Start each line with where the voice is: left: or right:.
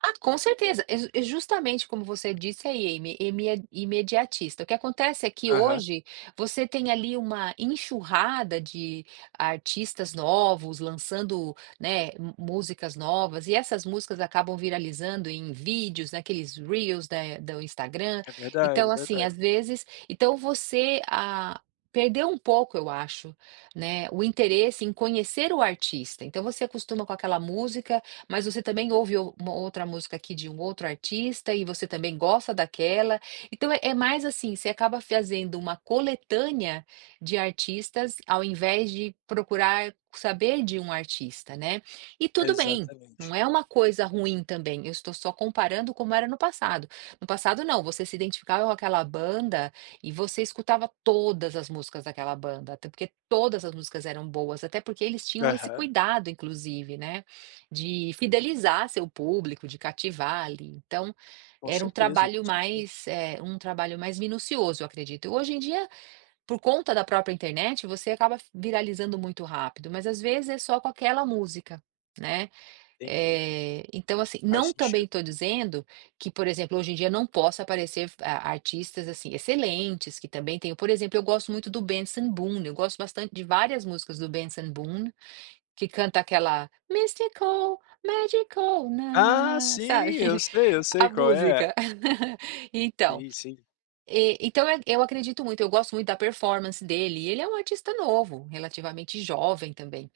right: Ah, com certeza. E ju e justamente como você disse aí, é ime é imediatista. O que acontece é que
left: Aham.
right: hoje você tem ali uma enxurrada de artistas novos, lançando, né, mu músicas novas e essas músicas acabam viralizando em vídeos, naqueles reels eh, do Instagram.
left: É verdade
right: Então
left: é
right: assim, às
left: verdade.
right: vezes, então você, ah, perdeu um pouco, eu acho, né, o interesse em conhecer o artista. Então você acostuma com aquela música, mas você também ouve um uma outra música aqui de um outro artista e você também gosta daquela. Então é mais assim, você acaba fazendo uma coletânea de artistas ao invés de procurar saber de um artista, né. E tudo bem,
left: Exatamente.
right: não é uma coisa ruim também, eu estou só comparando como era no passado. No passado não, você se identificava com aquela banda e você escutava todas as músicas daquela banda, até porque todas as músicas eram boas, até porque eles tinham esse
left: Aham.
right: cuidado inclusive, né, de fidelizar seu público, de cativar ali. Então,
left: Com
right: era um
left: certeza
right: trabalho
left: com certeza.
right: mais, eh, um trabalho mais minucioso, eu acredito. Hoje em dia, por conta da própria internet, você acaba viralizando muito rápido, mas às vezes é só com aquela música, né,
left: Entendi.
right: eh, então assim,
left: Faz
right: não também
left: sentido.
right: estou dizendo que por exemplo hoje em dia não possa aparecer ar artistas assim excelentes que também tenham, por exemplo eu gosto muito do Benson Boom, eu gosto bastante de várias músicas do Benson Boom, que canta aquela mistical, magical
left: Ah
right: nana,
left: sim!
right: sabe.
left: Eu sei, eu
right: A
left: sei qual é.
right: música. Então
left: Sim sim.
right: então eu acredito muito, eu gosto muito da performance dele e ele é um artista novo, relativamente jovem também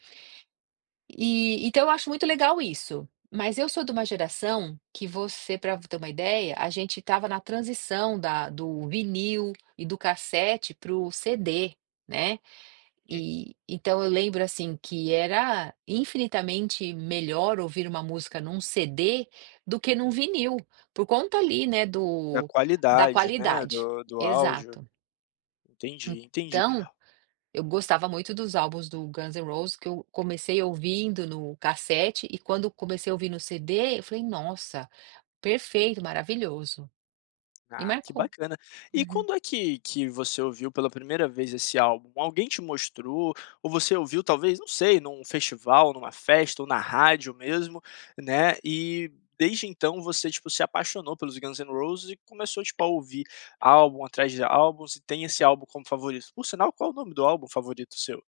right: eh, então eu acho muito legal isso. Mas eu sou de uma geração que você pra ter uma ideia, a gente estava na transição da do vinil e do cassete pro CD, né.
left: Hum.
right: E, então eu lembro, assim, que era infinitamente melhor ouvir uma música num CD do que num vinil, por conta ali, né,
left: Da
right: do da
left: qualidade né,
right: qualidade.
left: do do áudio.
right: Exato.
left: Entendi entendi
right: Então, eu gostava muito dos álbuns do Guns N' Roses que eu comecei ouvindo no cassete e quando comecei a ouvir no CD eu falei, nossa, perfeito, maravilhoso. E
left: Ah, que
right: marcou.
left: bacana. E
right: Uhum.
left: quando é que que você ouviu pela primeira vez esse álbum, alguém te mostrou ou você ouviu talvez não sei num festival, numa festa ou na rádio mesmo, né, e desde então você tipo se apaixonou pelos Guns N' Roses e começou a tipo a ouvir álbum atrás de álbuns e tem esse álbum como favorito Por sinal qual o nome do álbum favorito seu?